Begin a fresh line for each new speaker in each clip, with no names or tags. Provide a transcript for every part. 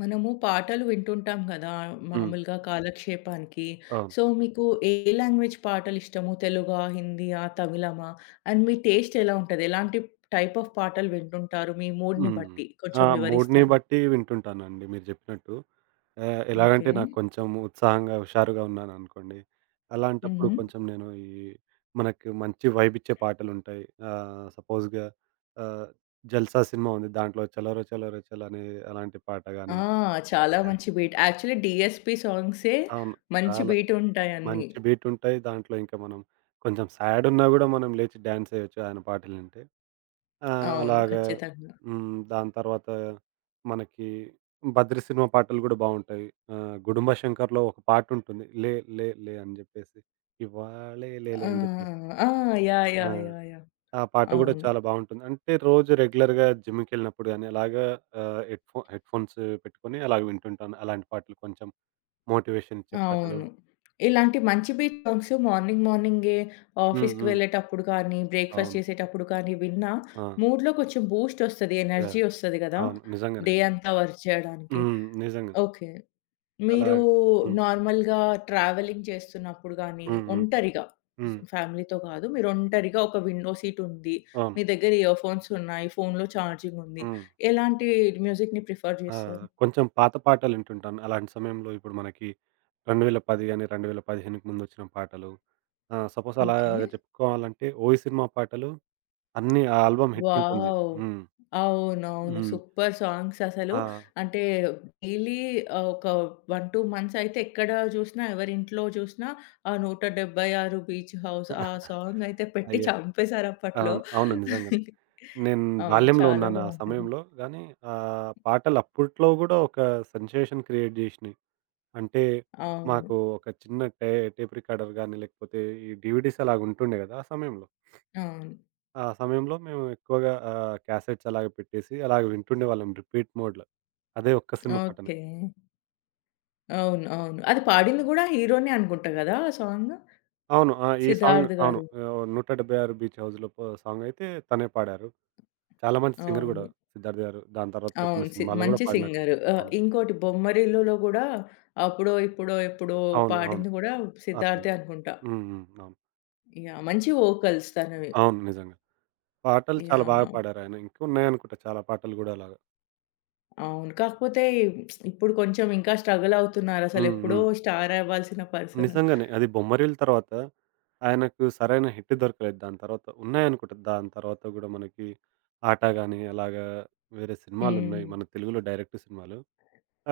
మనము పాటలు వింటుంటాం కదా!
హ్మ్.
మామూలుగా కాలక్షేపానికి.
అవును.
సో, మీకు ఏ లాంగ్వేజ్ పాటలిష్టము? తెలుగా? హిందీయా? తమిళమా? అండ్ మీ టేస్ట్ ఎలా ఉంటది? ఎలాంటి టైప్ ఆఫ్ పాటలు వింటుంటారు? మీ మూడ్‌ని
హ్మ్.
బట్టి
ఆ!
కొంచెం
మూడ్‌ని
వివరిస్తారా?
బట్టి వింటుంటానండి మీరు జెప్పినట్టు.
ఓకే.
ఎలాగంటే నాకు కొంచెం ఉత్సాహంగా, హుషారుగా ఉన్నాననుకోండి, అలాంటప్పుడు
హుహు.
కొంచెం నేను ఈ మనకి మంచి వైబిచ్చే పాటలుంటాయి. ఆహ్, సపోజ్‌గా ఆహ్, 'జల్సా' సినిమా ఉంది. దాంట్లో 'చలరో చలరో చల్' అనే అలాంటి పాట
ఆ!
గాని
చాలా మంచి బీట్. యాక్చువల్లీ DSP సాంగ్సే
అవును.
మంచి
చాలా
బీట్ ఉంటాయన్నీ.
మంచి బీటుంటాయి. దాంట్లో ఇంకా మనం కొంచెం సాడున్నా గూడా మనం లేచి డాన్స్ ఎయొచ్చు ఆయన పాటలింటే. ఆ!
అవును.
అలాగా.
ఖచ్చితంగా.
హ్మ్. దాని తర్వాత మనకి 'బద్రి' సినిమా పాటలు గూడా బావుంటాయి. 'గుడుంబ శంకర్‌లో' ఒక పాటుంటుంది. 'లే లే లే' అని జెప్పేసి. ఇవ్వాళే లేలే
ఆ!
అని జెప్పేసి.
ఆ! ఆ! యాహ్!
ఆ!
యాహ్! యాహ్! యాహ్!
ఆ పాట గూడా
అవును.
చాలా బావుంటుంది. అంటే రోజు రెగ్యులర్‌గా జిమ్‌కెళ్ళినప్పుడు గానీ అలాగా ఆహ్, హెడ్‌ఫో హెడ్‌ఫోన్స్ పెట్టుకొని అలాగ వింటుంటాను. అలాంటి పాటలు కొంచెం మోటివేషన్ ఇచ్చే పాటలు.
అవును. ఇలాంటి మంచి బీట్ సాంగ్స్ మార్నింగ్ మార్నింగే
హ్మ్.
ఆఫీస్‌కి
హ్మ్.
వెళ్ళేటప్పుడు కానీ, బ్రేక్‌ఫాస్ట్
అవును.
చేసేటప్పుడు కానీ విన్నా
ఆ!
మూడ్‌లో కొంచెం బూస్ట్ ఒస్తది.
యాహ్!
ఎనర్జీ ఒస్తది గదా!
అవును. నిజంగానే
డే
అండి.
అంతా వర్క్ చేయడానికి.
హ్మ్. నిజంగా.
ఓకే. మీరు
అలాగ. హ్మ్.
నార్మల్‌గా ట్రావెలింగ్ చేస్తున్నప్పుడు గానీ,
హ్మ్. హ్మ్.
ఒంటరిగా
హ్మ్.
ఫ్యామిలీతో కాదు. మీరు ఒంటరిగా ఒక విండో సీట్ ఉంది.
అవును.
మీ దగ్గర ఇయర్‌ఫోన్స్ ఉన్నాయి. ఫోన్‌లో ఛార్జింగ్ ఉంది.
హ్మ్.
ఎలాంటి మ్యూజిక్‌ని ప్రిఫర్
ఆ!
జేస్తారు?
కొంచెం పాత పాటలింటుంటాను. అలాంటి సమయంలో ఇప్పుడు మనకి 2010 గాని, 2015కి ముందొచ్చిన పాటలు. సపోజ్ అలా
ఓకే.
చెప్పుకోవాలంటే 'ఓయి' సినిమా పాటలు అన్నీ ఆ ఆల్బమ్ హిట్టుంటుంది.
వావ్!
హ్మ్.
అవునవును.
హ్మ్.
సూపర్ సాంగ్స్ అసలు.
ఆ!
అంటే డైలీ ఒక 1, 2 మంత్స్ అయితే ఎక్కడ చూసినా, ఎవరింట్లో చూసినా ఆ 176 బీచ్ హౌస్ ఆ సాంగ్ అయితే పెట్టి
అయ్యో!
చంపేశారు అప్పట్లో.
అవును. అవును. నిజంగానే. నేను
అవును.
బాల్యంలో
చాలా
ఉన్నాను ఆ
బావుంటది.
సమయంలో గానీ, పాటలు అప్పట్లో గూడా ఒక సెన్సేషన్ క్రియేట్ జేసినయి. అంటే
అవును.
మాకు ఒక చిన్న టేప్ రికార్డర్ గానీ, లేకపోతే ఈ డీవీడీస్ అలాగుంటుండే గదా! ఆ సమయంలో.
అవును.
ఆ సమయంలో మేము ఎక్కువగా క్యాసెట్స్ అలాగ పెట్టేసి అలాగ వింటుండేవాళ్ళం రిపీట్ మోడ్‌లో. అదే ఒక్క సినిమా పాటని.
ఓకే. అవును. అవును. అది పాడింది గూడా హీరోనే అనుకుంటా గదా! ఆ సాంగ్?
అవును. ఆ! ఈ సాంగ్
సిద్ధార్థ్
అవును.
గారు.
'176 బీచ్ హౌస్‌లో' ప సాంగ్ అయితే తనే పాడారు. చాలా మంచి సింగర్ గూడా
అవును.
'సిద్ధార్థ్' గారు. దాని తర్వాత కొన్ని
అవును. సి
సినిమాల్లో గూడా
మంచి
పాడినట్టు.
సింగరు.
అవును.
ఇంకోటి 'బొమ్మరిల్లులో' గూడా అప్పుడో, ఇప్పుడో, ఎప్పుడో
అవును. అవును.
పాడింది గూడా
అతనే.
సిద్ధార్థే అనుకుంటా.
హ్మ్. హ్మ్. అవును.
యాహ్! మంచి వోకల్స్ తనవి.
అవును. నిజంగా. పాటలు చాలా బాగా
యాహ్!
పాడారాయన. ఇంకున్నాయనుకుంటా చాలా పాటలు గూడా అలాగా.
అవును. కాకపోతే ఇప్పుడు కొంచెం ఇంకా స్ట్రగుల్ అవుతున్నారు.
హ్మ్.
అసలెప్పుడో
హ్మ్.
స్టార్ అవ్వాల్సిన పర్సన్.
నిజంగానే. అది 'బొమ్మరిల్లు' తర్వాత ఆయనకు సరైన హిట్ దొరకలేదు. దాని తర్వాత ఉన్నాయనుకుంట. దాని తర్వాత గూడా మనకి 'ఆట' గాని, అలాగా వేరే సినిమాలున్నాయి.
హ్మ్.
మన తెలుగులో డైరెక్ట్ సినిమాలు.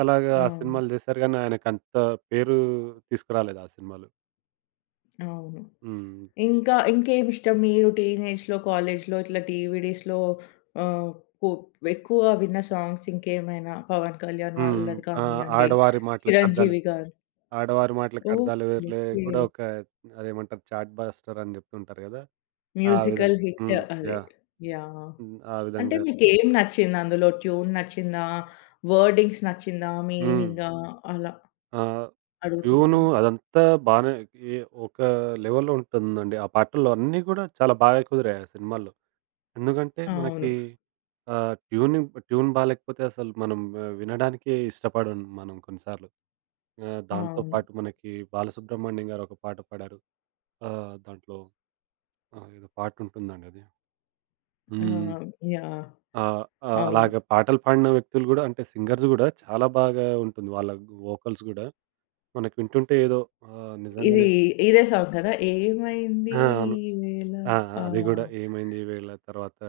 అలాగా ఆ
అవును.
సినిమాలు జేశారు గానీ, ఆయనకంత పేరు తీసుకురాలేదు ఆ సినిమాలు.
అవును.
హ్మ్.
ఇంకా ఇంకేమిష్టం మీరు టీనేజ్‌లో, కాలేజ్‌లో ఇట్లా టీవీడీస్‌లో ఆహ్, కు ఎక్కువగా విన్న సాంగ్స్ ఇంకేమైనా 'పవన్ కళ్యాణ్'
హ్మ్.
వాళ్ళది
ఆ!
కానియండి,
'ఆడవారి మాటలకు అర్థాలే'
'చిరంజీవి' గారు
'ఆడవారి మాటలకు
ఓహ్!
అర్థాలు వేరులే'
ఓకే.
గూడా ఒక అదేమంటారు చార్ట్ బస్టర్ అని జెప్తుంటారు గదా! ఆ
మ్యూజికల్
విధంగా.
హిట్
హ్మ్.
అది.
యాహ్!
యాహ్!
హ్మ్. ఆ
అంటే
విధంగా.
మీకేం నచ్చింది అందులో? ట్యూన్ నచ్చిందా? వర్డింగ్స్ నచ్చిందా?
హ్మ్.
మీనింగా? అలా
ఆ! ట్యూను
అడుగుతున్నాను.
అదంతా బానే ఏ ఒక లెవెల్‌లో ఉంటుందండి. ఆ పాటల్లో అన్నీ గూడా చాలా బాగా కుదిరాయి ఆ సినిమాల్లో. ఎందుకంటే
అవును.
మనకి ఆహ్, ట్యూనింగ్ ట్యూన్ బాలేకపోతే అసలు మనం వినడానికే ఇష్టపడం మనం కొన్ని సార్లు. దాంతో
అవును.
పాటు మనకి బాలసుబ్రహ్మణ్యం గారు ఒక పాట పాడారు. ఆహ్, దాంట్లో ఏదో పాట ఉంటుందండి అది.
ఆ!
హ్మ్.
యాహ్!
ఆహ్, ఆహ్,
అవును.
అలాగ పాటలు పాడిన వ్యక్తులు గూడా అంటే సింగర్స్ గూడా చాలా బాగా ఉంటుంది. వాళ్ళ వోకల్స్ గూడా మనకు వింటుంటే ఏదో
ఇది
నిజంగానే.
ఇదే సాంగ్ కదా! ఏమైంది
ఆ! అవును.
ఈవేళ
ఆ!
ఆ!
అది గూడా ఏమైంది ఈవేళ తర్వాత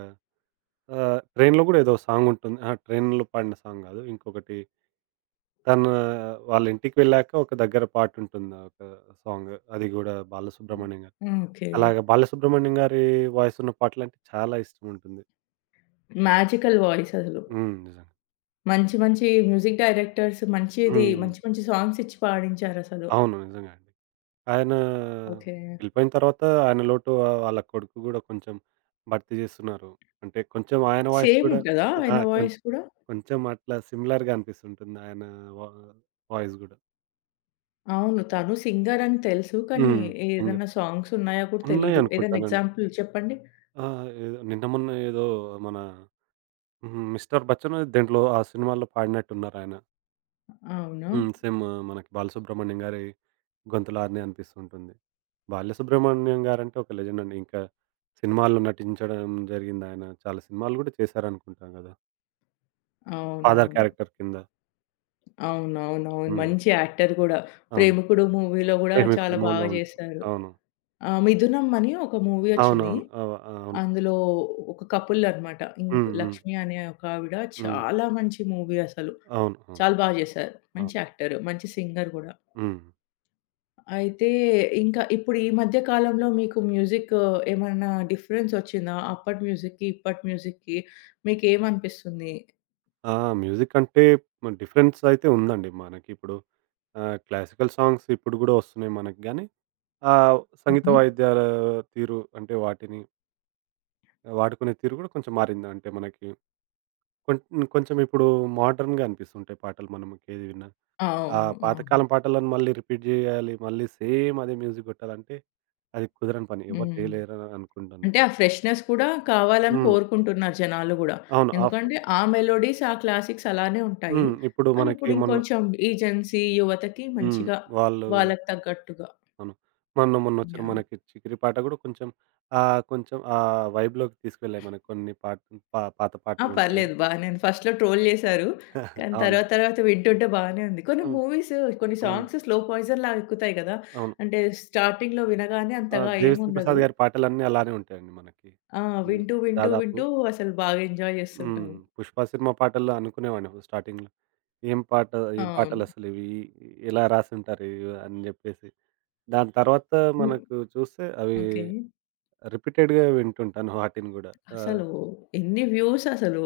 ట్రైన్‌లో గూడా ఏదో సాంగ్ ఉంటుంది. అహా! ట్రైన్‌లో పాడిన సాంగ్ గాదు. ఇంకొకటి తను వాళ్ళ ఇంటికి వెళ్ళాక ఒక దగ్గర పాటుంటుంది. ఒక సాంగ్ అది గూడా బాలసుబ్రహ్మణ్యం గారిది.
ఓకే.
అలాగే బాలసుబ్రహ్మణ్యం గారి వాయిస్ ఉన్న పాటలంటే చాలా ఇష్టముంటుంది.
మ్యాజికల్ వాయిస్ అసలు.
హ్మ్. నిజంగా.
మంచి మంచి మ్యూజిక్ డైరెక్టర్స్ మంచిది
హ్మ్.
మంచి మంచి సాంగ్స్ ఇచ్చి పాడించారసలు.
అవును. నిజంగా అండి. ఆయన
ఓకే.
వెళ్ళిపోయిన తర్వాత ఆయన లోటు వాళ్ళ కొడుకు గూడా కొంచెం భర్తీ జేస్తున్నారు. అంటే కొంచెం ఆయన వాయిస్
సేమ్
గూడా
ఉంటదా
ఆ!
ఆయన
కొంచెం
వాయిస్ కూడా?
కొంచెం అట్లా సిమిలర్‌గా అనిపిస్తుంటుంది ఆయన వా వాయిస్ గూడా.
అవును. తను సింగర్ అని తెలుసు. కానీ
హ్మ్. సింగర్.
ఏదన్నా సాంగ్స్ ఉన్నాయా కూడా తెలీదు. ఏదైనా
ఉన్నాయనుకుంటానండి.
ఎగ్జాంపుల్ చెప్పండి?
ఆ! ఏదో నిన్న మొన్న ఏదో మన హ్మ్. 'మిస్టర్ బచ్చన్' దేంట్లో ఆ సినిమాలో పాడినట్టున్నారాయన.
అవునా?
హ్మ్. సేమ్ మనకి 'బాలసుబ్రహ్మణ్యం' గారి గొంతులానే అనిపిస్తుంటుంది. 'బాలసుబ్రహ్మణ్యం' గారంటే ఒక లెజెండ్ అండి. ఇంకా సినిమాల్లో నటించడం జరిగిందాయన. చాలా సినిమాలు గూడా చేశారనుకుంటాను గదా! ఫాదర్
అవునవును.
క్యారెక్టర్ కింద.
అవునవునవును.
హ్మ్.
మంచి యాక్టర్ గూడా.
అవును.
'ప్రేమికుడు' మూవీలో గూడా
'ప్రేమికుడు
చాలా బాగా
మూవీలో' ఉంటుంది.
చేశారు.
అవును.
ఆ! 'మిథునం' అని ఒక మూవీ వచ్చింది.
అవునవును. అవును.
అందులో ఒక కపుల్ అన్నమాట. ఇంక్
హ్మ్. హ్మ్.
లక్ష్మి అనే ఒక ఆవిడ
హ్మ్.
చాలా మంచి మూవీ అసలు.
అవును. అవును.
చాలా బాగా చేశారు. మంచి
అవును.
యాక్టర్, మంచి సింగర్ గూడా.
హ్మ్.
అయితే ఇంకా ఇప్పుడు ఈ మధ్య కాలంలో మీకు మ్యూజిక్ ఏమన్నా డిఫరెన్స్ వచ్చిందా? అప్పటి మ్యూజిక్‌కి, ఇప్పటి మ్యూజిక్‌కి మీకేమనిపిస్తుంది?
ఆ! మ్యూజిక్ అంటే మరి డిఫరెన్స్ అయితే ఉందండి మనకిప్పుడు. క్లాసికల్ సాంగ్స్ ఇప్పుడు గూడా వస్తున్నాయి మనకి గానీ, ఆ సంగీత
హుహు.
వాయిద్యాల తీరు అంటే వాటిని వాడుకునే తీరు గూడా కొంచెం మారింది. అంటే మనకి కొం కొంచెం ఇప్పుడు మోడర్న్‌గా అనిపిస్తుంటాయి పాటలు మనకి ఏది విన్నా. ఆ
అవును. అవును.
పాతకాలం పాటలను మళ్ళీ రిపీట్ జేయాలి. మళ్ళీ సేమ్ అదే మ్యూజిక్ గొట్టాలంటే అది కుదరని పని. ఎవరు
హ్మ్.
చేయలేరు అనుకుంటాను.
అంటే ఆ ఫ్రెష్‌నెస్ కూడా కావాలని
హ్మ్.
కోరుకుంటున్నారు జనాలు గూడా.
అవును. ఆఫ్.
ఎందుకంటే ఆ మెలోడీస్, ఆ క్లాసిక్స్ అలానే ఉంటాయి.
హ్మ్. ఇప్పుడు
కానీ
మనకి
ఇప్పుడు
మొన్న.
ఇంకొంచెం ఈ జెన్‌సీ యువతకి
హ్మ్.
మంచిగా
వాళ్ళు
వాళ్ళకి తగ్గట్టుగా.
అవును. మొన్న మొన్నొచ్చిన
యాహ్!
మనకి 'చికిరి' పాట గూడా కొంచెం కొంచెం ఆ వైబ్‌లోకి తీసుకెళ్ళాయి మనకు కొన్ని పాట పాత
ఆ!
పాటలుంటాయి గదా!
పర్లేదు బానే ఉంది. ఫస్ట్‌లో ట్రోల్ చేశారు. కానీ
అవును.
తర్వాత తర్వాత వింటుంటే బానే ఉంది. కొన్ని
హ్మ్.
మూవీస్, కొన్ని
హ్మ్.
సాంగ్స్ స్లో పాయిజన్‌లాగా ఎక్కుతాయి కదా!
అవును.
అంటే స్టార్టింగ్‌లో వినగానే
ఆ!
అంతగా
'దేవిశ్రీ
ఏముండదు.
ప్రసాద్' గారి పాటలన్నీ అలానే ఉంటాయండి మనకి.
ఆ!
హ్మ్.
వింటూ, వింటూ,
దాదాపు.
వింటూ అసలు బాగా ఎంజాయ్
హ్మ్.
చేస్తుంటాము.
'పుష్ప' సినిమా పాటల్లో అనుకునేవాడిని స్టార్టింగ్‌లో. ఏం పాట ఏం
అవును.
పాటలసలివి? ఎలా రాసుంటారు ఇవి అని జెప్పేసి. దాని తర్వాత
హ్మ్.
మనకు చూస్తే అవి
ఓకే.
రిపీటెడ్‌గా వింటుంటాను వాటిని గూడా. ఆ!
అసలు ఎన్ని వ్యూస్ అసలు.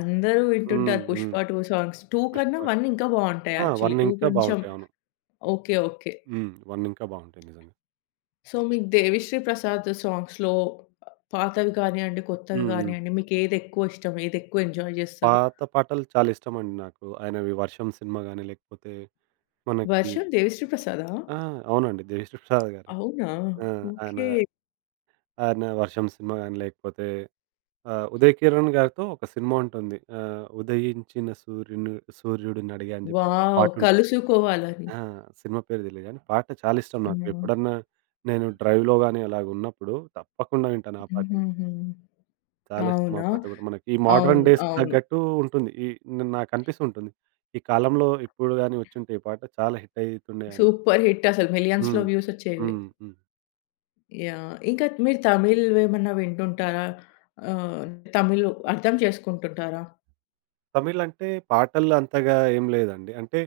అందరూ
హ్మ్.
వింటుంటారు 'పుష్ప
హ్మ్.
2' సాంగ్స్. 2 కన్నా
'పుష్ప'
1 ఇంకా బావుంటాయి
ఆ!
యాక్చువల్లీ.
1
2
ఇంకా
కొంచెం
బావుంటాయి. అవును.
ఓకే. ఓకే.
హ్మ్. 1 ఇంకా బావుంటాయి నిజంగా.
సో, మీకు 'దేవిశ్రీ ప్రసాద్' సాంగ్స్‌లో పాతవి గానియండి, కొత్తవి
హ్మ్. హ్మ్.
గానియండి మీకేదెక్కువ ఇష్టం? ఏదెక్కువ ఎంజాయ్ జేస్తారు?
పాత పాటలు చాలా ఇష్టమండి నాకు. ఆయనవి 'వర్షం' సినిమా గాని, లేకపోతే మనకి
వర్షం 'దేవిశ్రీ ప్రసాదా'?
ఆ! అవునండి. 'దేవిశ్రీప్రసాద్' గారే.
అవునా?
ఆ! ఆయన
ఓకే.
ఆయన 'వర్షం' సినిమా గాని, లేకపోతే 'ఉదయ్ కిరణ్' గారితో ఒక సినిమా ఉంటుంది. 'ఉదయించిన సూర్యుని సూర్యుడినడిగా' అని చెప్పేసి ఒక
వావ్!
పాటుంటుంది.
కలుసుకోవాలని.
ఆ! సినిమా పేరు తెలీదు గానీ, పాట చాలా ఇష్టం నాకు.
హ్మ్.
ఎప్పుడన్నా నేను డ్రైవ్‌లో గాని అలాగున్నప్పుడు తప్పకుండా వింటాను ఆ పాటలు.
హుహుహు.
చాలా ఇష్టం ఆ
అవునా?
పాట గూడా మనకి. ఈ మోడ్రన్
అవును.
డేస్‌కి
అవును.
తగ్గట్టు ఉంటుంది. ఈ నాకనిపిస్తుంటుంది. ఈ కాలంలో ఇప్పుడు గాని వచ్చుంటే ఈ పాట చాలా హిట్ అయితుండే అని.
సూపర్ హిట్ అసలు మిలియన్స్‌లో
హ్మ్.
వ్యూస్ వచ్చేవి.
హ్మ్. హ్మ్.
యాహ్! ఇంకా మీరు తమిళ్‌వేమన్నా వింటుంటారా? ఆహ్, తమిళ్ అర్థం చేసుకుంటుంటారా?
తమిళ్ అంటే పాటలు అంతగా ఏం లేదండి. అంటే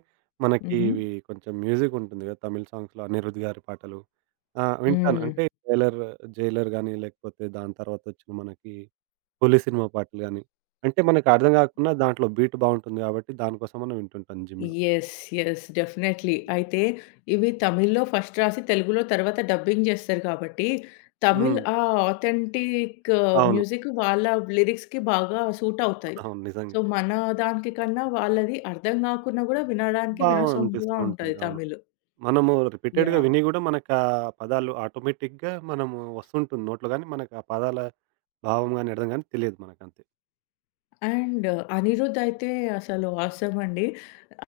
మనకి
హుహు.
ఇవి కొంచెం మ్యూజిక్ ఉంటుంది గదా! తమిళ్ సాంగ్స్‌లో అనిరుద్ గారి పాటలు. ఆ! వింటాను.
హ్మ్.
అంటే 'జైలర్' గాని లేకపోతే దాని తర్వాత వచ్చిన మనకి 'కూలి' సినిమా పాటలు గాని. అంటే మనకు అర్థం గాకున్నా దాంట్లో బీట్ బావుంటుంది గాబట్టి దానికోసమని వింటుంటాను జిమ్‌లో.
యెస్. యెస్. డెఫినైట్‌లీ. అయితే ఇవి తమిళ్‌లో ఫస్ట్ రాసి తెలుగులో తర్వాత డబ్బింగ్ జేస్తారు కాబట్టి తమిళ్
హ్మ్.
ఆథెంటిక్
అవును.
మ్యూజిక్ వాళ్ళ లిరిక్స్‌కి బాగా సూట్ అవుతాయి.
అవును. నిజంగా.
సో, మన దానికి కన్నా వాళ్ళది అర్థం గాకున్నా గూడా వినడానికి
బావనిపిస్తూ
వినసొంపుగా
ఉంటుంది.
ఉంటది
అవును.
తమిళ్.
మనము రిపీటెడ్‌గా
యాహ్!
విని గూడా మనకా పదాలు ఆటోమేటిక్‌గా మనము వస్తుంటుంది నోట్లో గానీ, మనకు ఆ పదాల భావం గానీ, అర్థం గానీ తెలియదు మనకంతే.
అండ్ 'అనిరుద్' అయితే అసలు ఆసమ్ అండి.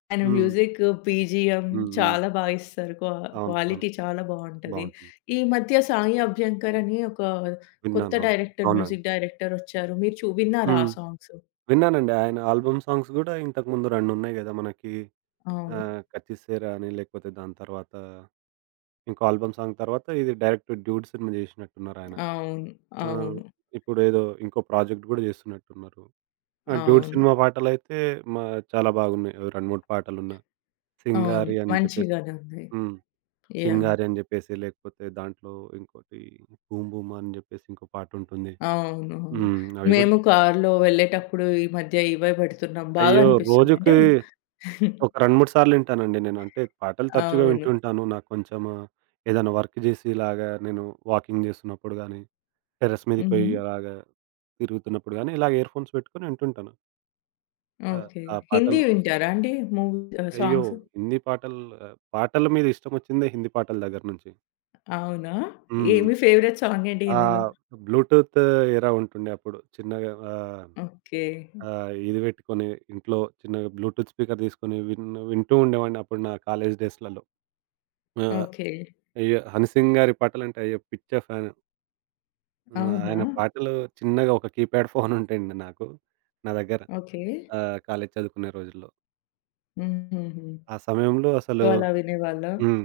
ఆయన
హ్మ్.
మ్యూజిక్, BGM
హ్మ్. హ్మ్.
చాలా బా ఇస్తారు.
అవును. అవును.
క్వాలిటీ చాలా బావుంటది.
బావుంటుంది.
ఈ మధ్య 'సాయి అభ్యంకర్' అని ఒక కొత్త
విన్నాను. అవును.
డైరెక్టర్,
అవునండి.
మ్యూజిక్ డైరెక్టర్ ఒచ్చారు. మీరు విన్నారా
హ్మ్.
ఆ సాంగ్స్?
విన్నానండి. ఆయన ఆల్బమ్ సాంగ్స్ గూడా ఇంతకుముందు 2 ఉన్నాయి గదా! మనకి
అవును.
'కచ్చిసేరా' అని లేకపోతే దాని తర్వాత ఇంకో ఆల్బమ్ సాంగ్ తర్వాత ఇది డైరెక్ట్ 'డ్యూడ్' సినిమా జేసినట్టున్నారాయన.
అవును.
ఆ!
అవును.
ఇప్పుడేదో ఇంకో ప్రాజెక్ట్ గూడా జేస్తున్నట్టున్నారు. ఆ! 'డూడ్'
అవును.
సినిమా పాటలైతే మా చాలా బాగున్నాయి. ఓ 2, 3 పాటలున్న
అవును.
'సింగారి' అని చెప్పేసి.
మంచిగానే ఉంది.
హ్మ్.
యాహ్!
'సింగారి' అని చెప్పేసి లేకపోతే దాంట్లో ఇంకోటి 'బూమ్ బూమ్' అని చెప్పేసి ఇంకో పాటుంటుంది.
అవునవును.
హ్మ్. అవి గూడా
మేము కార్‌లో వెళ్ళేటప్పుడు ఈ మధ్య ఇవే పెడుతున్నాం. బాగా
అయ్యో!
అనిపిస్తున్నాయి. అంటే
రోజుకి ఒక 2, 3 సార్లు వింటానండి నేను. అంటే పాటలు తరచుగా
అవును.
వింటూ ఉంటాను. నాకు కొంచెం ఏదైనా వర్క్ చేసి ఇలాగా నేను వాకింగ్ చేస్తున్నప్పుడు గానీ, టెర్రస్ మీదకి పోయి
హుహు.
అలాగా తిరుగుతున్నప్పుడు గానీ, ఇలాగ ఇయర్‌ఫోన్స్ పెట్టుకొని వింటుంటాను. ఆ!
ఓకే.
ఆ
హిందీ
పాటలు
వింటారా అండి? మూవీ
అయ్యో!
సాంగ్స్?
హిందీ పాటలు పాటల మీద ఇష్టమొచ్చిందే హిందీ పాటల దగ్గర నుంచి.
అవునా? ఏ
హ్మ్.
మీ ఫేవరెట్ సాంగ్ ఏంటి హిందీలో?
ఆహ్, బ్లూటూత్ ఎరా ఉంటుండే అప్పుడు. చిన్నగా ఆహ్,
ఓకే.
ఆహ్, ఇది పెట్టుకొని ఇంట్లో చిన్నగా బ్లూటూత్ స్పీకర్ తీసుకొని వింటూ ఉండేవాడిని అప్పుడు నా కాలేజ్ డేస్‌లలో. ఆ!
ఓకే.
అయ్యో! 'హనీసింగ్' గారి పాటలంటే అయ్యో! పిచ్చ ఫ్యాను. హ్మ్.
అవునా?
ఆయన పాటలు చిన్నగా ఒక కీప్యాడ్ ఫోన్ ఉంటుండే నాకు. నా దగ్గర
ఓకే.
కాలేజ్ చదువుకునే రోజుల్లో.
హుహుహు.
ఆ సమయంలో
సో,
అసలు
అలా వినేవాళ్ళా?
హ్మ్.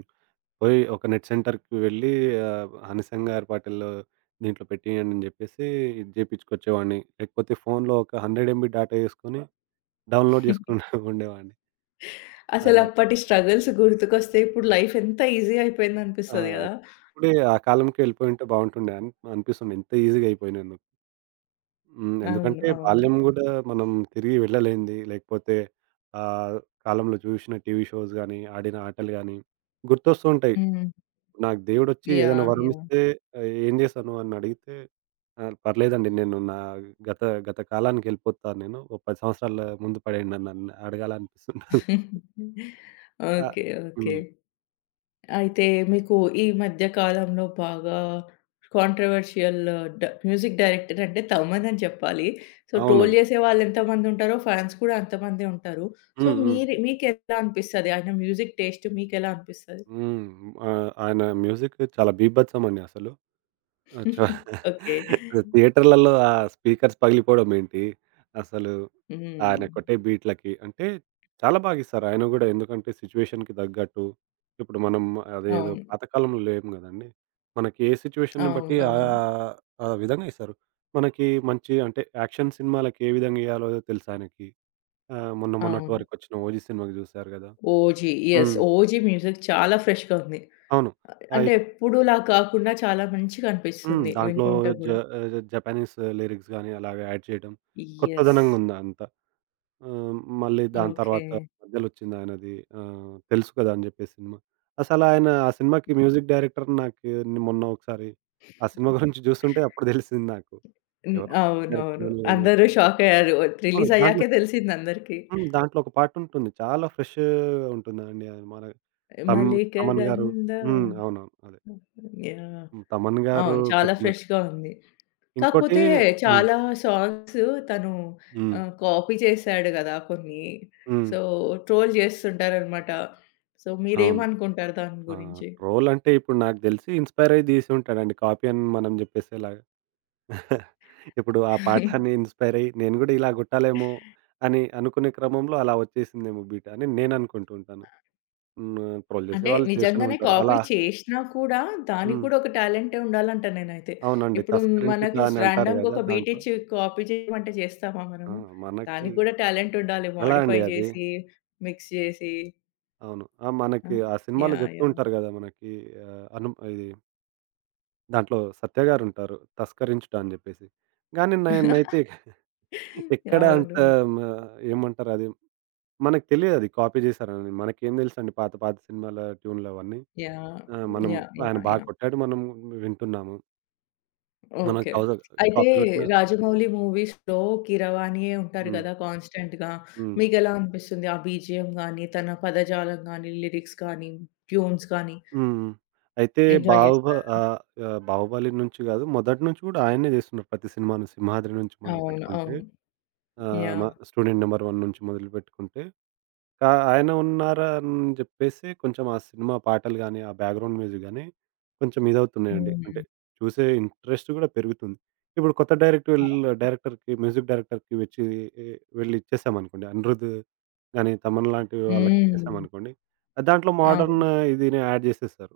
పోయి ఒక నెట్ సెంటర్‌కి వెళ్ళి 'హనీసింగార్ పాటిల్' దీంట్లో పెట్టియండి అని జెప్పేసి ఇది జేపించుకొచ్చేవాడిని. లేకపోతే ఫోన్‌లో ఒక 100 ఎంబీ డాటా యేసుకొని డౌన్‌లోడ్ జేసుకుంటూ ఉండేవాడిని. అలా
అసలప్పటి స్ట్రగల్స్ గుర్తుకొస్తే ఇప్పుడు లైఫ్ ఎంత ఈజీ
ఆ!
అయిపోయిందనిపిస్తది గదా!
అప్పుడే ఆ కాలంకే వెళ్ళిపోయుంటే బావుంటుండే అని అనిపిస్తుంది. ఎంత ఈజీగా అయిపోయినానో. హ్మ్.
అవును.
ఎందుకంటే
అవును.
బాల్యం గూడా మనం తిరిగి వెళ్ళలేనిది లేకపోతే ఆ కాలంలో చూసిన టీవీ షోస్ గాని, ఆడిన ఆటలు గాని గుర్తొస్తూ ఉంటాయి.
హ్మ్.
నాకు దేవుడొచ్చి ఏదైనా
యాహ్! యాహ్!
వరమిస్తే ఏం చేశాను అని అడిగితే, పర్లేదండి నేను నా గత గత కాలానికి వెళ్ళిపోతాను నేను. ఓ 10 సంవత్సరాల ముందు పడేయండి అని నన్ను అడగాలనిపిస్తుంటది. ఆ!
ఓకే. ఓకే.
హ్మ్.
అయితే మీకు ఈ మధ్య కాలంలో బాగా కాంట్రోవర్షియల్ మ్యూజిక్ డైరెక్టర్ అంటే తమన్ అని చెప్పాలి. సో, ట్రోల్
అవునండి.
చేసే వాళ్ళు ఎంతమంది ఉంటారో ఫాన్స్ కూడా అంతమందే ఉంటారు. సో,
హ్మ్. హ్మ్.
మీకెలా అనిపిస్తది? ఆయన మ్యూజిక్ టేస్ట్ మీకెలా అనిపిస్తది?
హ్మ్. ఆయన మ్యూజిక్ చాలా బీభత్సమండి అసలు. అచ్చా!
ఓకే.
థియేటర్‌లలో ఆ స్పీకర్స్ పగిలిపోవడమేంటి? అసలు
హ్మ్.
ఆయన కొట్టే బీట్లకి అంటే చాలా బాగా ఇస్తారు ఆయన గూడా. ఎందుకంటే సిట్యుయేషన్‌కి తగ్గట్టు ఇప్పుడు మనం అదేదో
అవును.
పాతకాలంలో లేము గదండీ. మనకి ఏ సిట్యుయేషన్‌ని బట్టి
అవునవును. అవును.
ఆ విధంగా ఇస్తారు. మనకి మంచి అంటే యాక్షన్ సినిమాలకి ఏ విధంగా ఇయ్యాలో తెలుసాయనకి. మొన్న మొన్నటి
అవును
వరకొచ్చిన 'ఓజీ' సినిమాకి జూసారు గదా!
ఓజీ. యెస్.
హ్మ్.
ఓజీ మ్యూజిక్ చాలా ఫ్రెష్‌గా ఉంది.
అవును. ఆ!
అంటే ఎప్పుడులా కాకుండా చాలా మంచిగా
హ్మ్.
అనిపిస్తుంది
దాంట్లో
వింటుంటే
జ
గూడా.
జపానీస్ లిరిక్స్ గాని అలాగా యాడ్ చేయడం.
యెస్.
కొత్తదనంగుంది అంతా. ఆహ్, మళ్ళీ దాని
ఓకే.
తర్వాత మధ్యలొచ్చిందాయనది 'తెలుసు కదా' అని జెప్పేసి సినిమా. అసలాయన ఆ సినిమాకి మ్యూజిక్ డైరెక్టర్ నాకు మొన్న ఒకసారి ఆ సినిమా గురించి జూస్తుంటే అప్పుడు దెలిసింది నాకు.
హ్మ్.
ఎవరో కొత్త డైరెక్టర్
అవునవును.
అని ఏమో
అందరూ షాకయ్యారు.
అవును. దాంట్లో
రిలీజయ్యాకే తెలిసిందందరికీ.
హ్మ్. దాంట్లో ఒక పాటుంటుంది. చాలా ఫ్రెష్ ఉంటుందండి అది మన తమ్
'మల్లిక
తమన్
గంధ'
గారు హ్మ్. అవునవును. అదే.
యాహ్!
హ్మ్. తమన్ గారు
అవును. చాలా
కొట్టినట్టు.
ఫ్రెష్‌గా ఉంది.
ఇంకోటి
కాకపోతే
హ్మ్.
చాలా సాంగ్స్ తను
హ్మ్.
కాపీ చేసాడు గదా! కొన్ని.
హ్మ్.
So, troll చేస్తుంటారనమాట. సో,
అవును.
మీరేమనుకుంటారు దాని
ఆ!
గురించి?
ట్రోలంటే ఇప్పుడు నాకు తెలిసి ఇన్‌స్పైర్ అయ్యి తీసుంటాడండి కాపీ అని మనం జెప్పేసేలాగా. ఇప్పుడు ఆ పాఠాన్ని ఇన్‌స్పైర్ అయ్యి నేను గూడా ఇలా గొట్టాలేమో అని అనుకునే క్రమంలో అలా వచ్చేసిందేమో బీట్ అని నేననుకుంటూ ఉంటాను. హ్మ్. ట్రోల్
అంటే
చేసేవాళ్ళు చేస్తూనే
నిజంగానే
ఉంటారు.
కాపీ
అలా
చేషినా కూడా, దానికి
హ్మ్.
కూడా ఒక టాలెంటే ఉండాలంట నేనైతే.
అవునండి.
ఇప్పుడు మనకి
'తస్కరించుట' అని అంటారు
రాండమ్‌గా
గదా!
ఒక బీట్
దాంట్లో.
ఇచ్చి కాపీ చేయమంటే చేస్తామా
ఆ!
మనము?
మనకి
దానికి కూడా టాలెంట్ ఉండాలి.
ఎలా
మోడిఫై
అండి అది?
చేసి, మిక్స్ చేసి.
అవును. ఆ!
ఆ!
మనకి ఆ సినిమాలో
యాహ్!
జెప్తూ
యాహ్!
ఉంటారు గదా! మనకి ఆహ్, అను ఇది దాంట్లో 'సత్య' గారుంటారు 'తస్కరించుట' అని జెప్పేసి. గానీ నేనైతే ఎక్కడ అంత
అవును.
మ ఏమంటారు అది, మనకు తెలియదది కాపీ చేశారని. మనకేం తెలుసండి పాత, పాత సినిమాల ట్యూన్‌లు అవన్నీ.
యాహ్!
ఆ! మనం
యాహ్!
ఆయన
యాహ్!
బా
యాహ్!
కొట్టాడు. మనం వింటున్నాము. మనం
ఓకే.
కౌజ
అయితే
కాపీ కొట్టిన.
'రాజమౌళి' మూవీస్‌లో కీరవాణియే ఉంటారు
హ్మ్.
కదా! కాన్స్టెంట్‌గా.
హ్మ్.
మీకెలా అనిపిస్తుంది? ఆ BGM గాని, తన పదజాలం గాని, లిరిక్స్ గాని, ట్యూన్స్ గాని?
హ్మ్. అయితే
ఎంజాయ్
బాహుబ
చేస్తారు.
ఆహ్, ఆహ్, 'బాహుబలి' నుంచి కాదు మొదటి నుంచి కూడా ఆయనే చేస్తున్నారు ప్రతి సినిమాను. 'సింహాద్రి' నుంచి
అవును.
మొదలుపెట్టుకుంటే
అవును.
ఆహ్, మ
యాహ్!
'స్టూడెంట్ నంబర్ వన్' నుంచి మొదలుపెట్టుకుంటే ఆ! ఆయన ఉన్నారా అని జెప్పేసి కొంచెం ఆ సినిమా పాటలు గాని, ఆ బ్యాక్‌గ్రౌండ్ మ్యూజిక్ గాని కొంచెం ఇదవుతున్నాయండి.
హ్మ్.
అంటే చూసే ఇంట్రెస్ట్ గూడా పెరుగుతుంది. ఇప్పుడు కొత్త డైరెక్ట్
అవును.
వీళ్ళ డైరెక్టర్‌కి మ్యూజిక్ డైరెక్టర్‌కి వచ్చి ఎ వెళ్ళి ఇచ్చేసామనుకోండి. అనిరుద్ గాని, తమన్ లాంటి వాళ్ళకి
హ్మ్.
ఇచ్చేసామనుకోండి. ఆ దాంట్లో మోడర్న్
అవును.
ఇదిని యాడ్ జేసేస్తారు.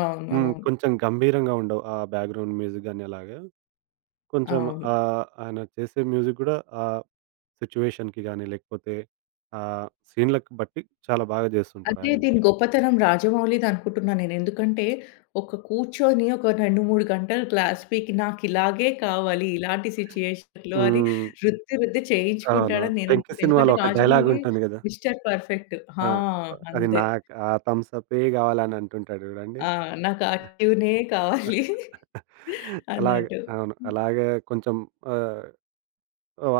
అవును.
హ్మ్.
అవును.
కొంచెం గంభీరంగా ఉండవు. ఆ బ్యాక్‌గ్రౌండ్ మ్యూజిక్ గాని అలాగా కొంచెం
అవును.
ఆయన చేసే మ్యూజిక్ గూడా ఆ సిట్యుయేషన్‌కి గాని, లేకపోతే సీన్‌లకి బట్టి చాలా బాగా
అంటే
జేస్తుంటారాయన.
దీని గొప్పతనం రాజమౌళిదనుకుంటున్నా నేను. ఎందుకంటే ఒక కూర్చొని ఒక 2, 3 గంటలు క్లాస్ పీకి నాకిలాగే కావాలి. ఇలాంటి సిట్యుయేషన్‌లో అని
హ్మ్.
రుద్ది రుద్ది
అవునవును.
చేయించుకుంటాడని
'వెంకి'
నేననుకుంటున్నా.
సినిమాలో
ఎందుకంటే
ఒక డైలాగ్
రాజమౌళి
ఉంటుంది గదా!
మిస్టర్ పర్ఫెక్ట్.
ఆ!
ఆ!
అది
అంతే.
నాకు ఆ థమ్స్ అప్పే గావాలని అంటుంటాడు జూడండి.
ఆ! నాకు ఆ ట్యూనే కావాలి
అలాగే
అన్నట్టు.
అవును. అలాగే కొంచెం ఆహ్,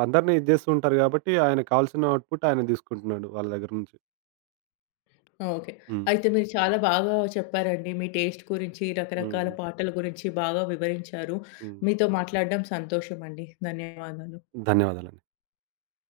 అందరిని ఇది జేస్తూ ఉంటారు గాబట్టి, ఆయనకు కావాల్సిన అవుట్‌పుట్ ఆయన దీసుకుంటున్నాడు వాళ్ళ దగ్గర నుంచి.
ఓకే.
హ్మ్.
అయితే మీరు చాలా బాగా చెప్పారండి. మీ టేస్ట్ గురించి,
హ్మ్.
రకరకాల
హ్మ్.
పాటల గురించి బాగా వివరించారు.
హ్మ్.
మీతో మాట్లాడడం సంతోషమండి. ధన్యవాదాలు.
ధన్యవాదాలండి.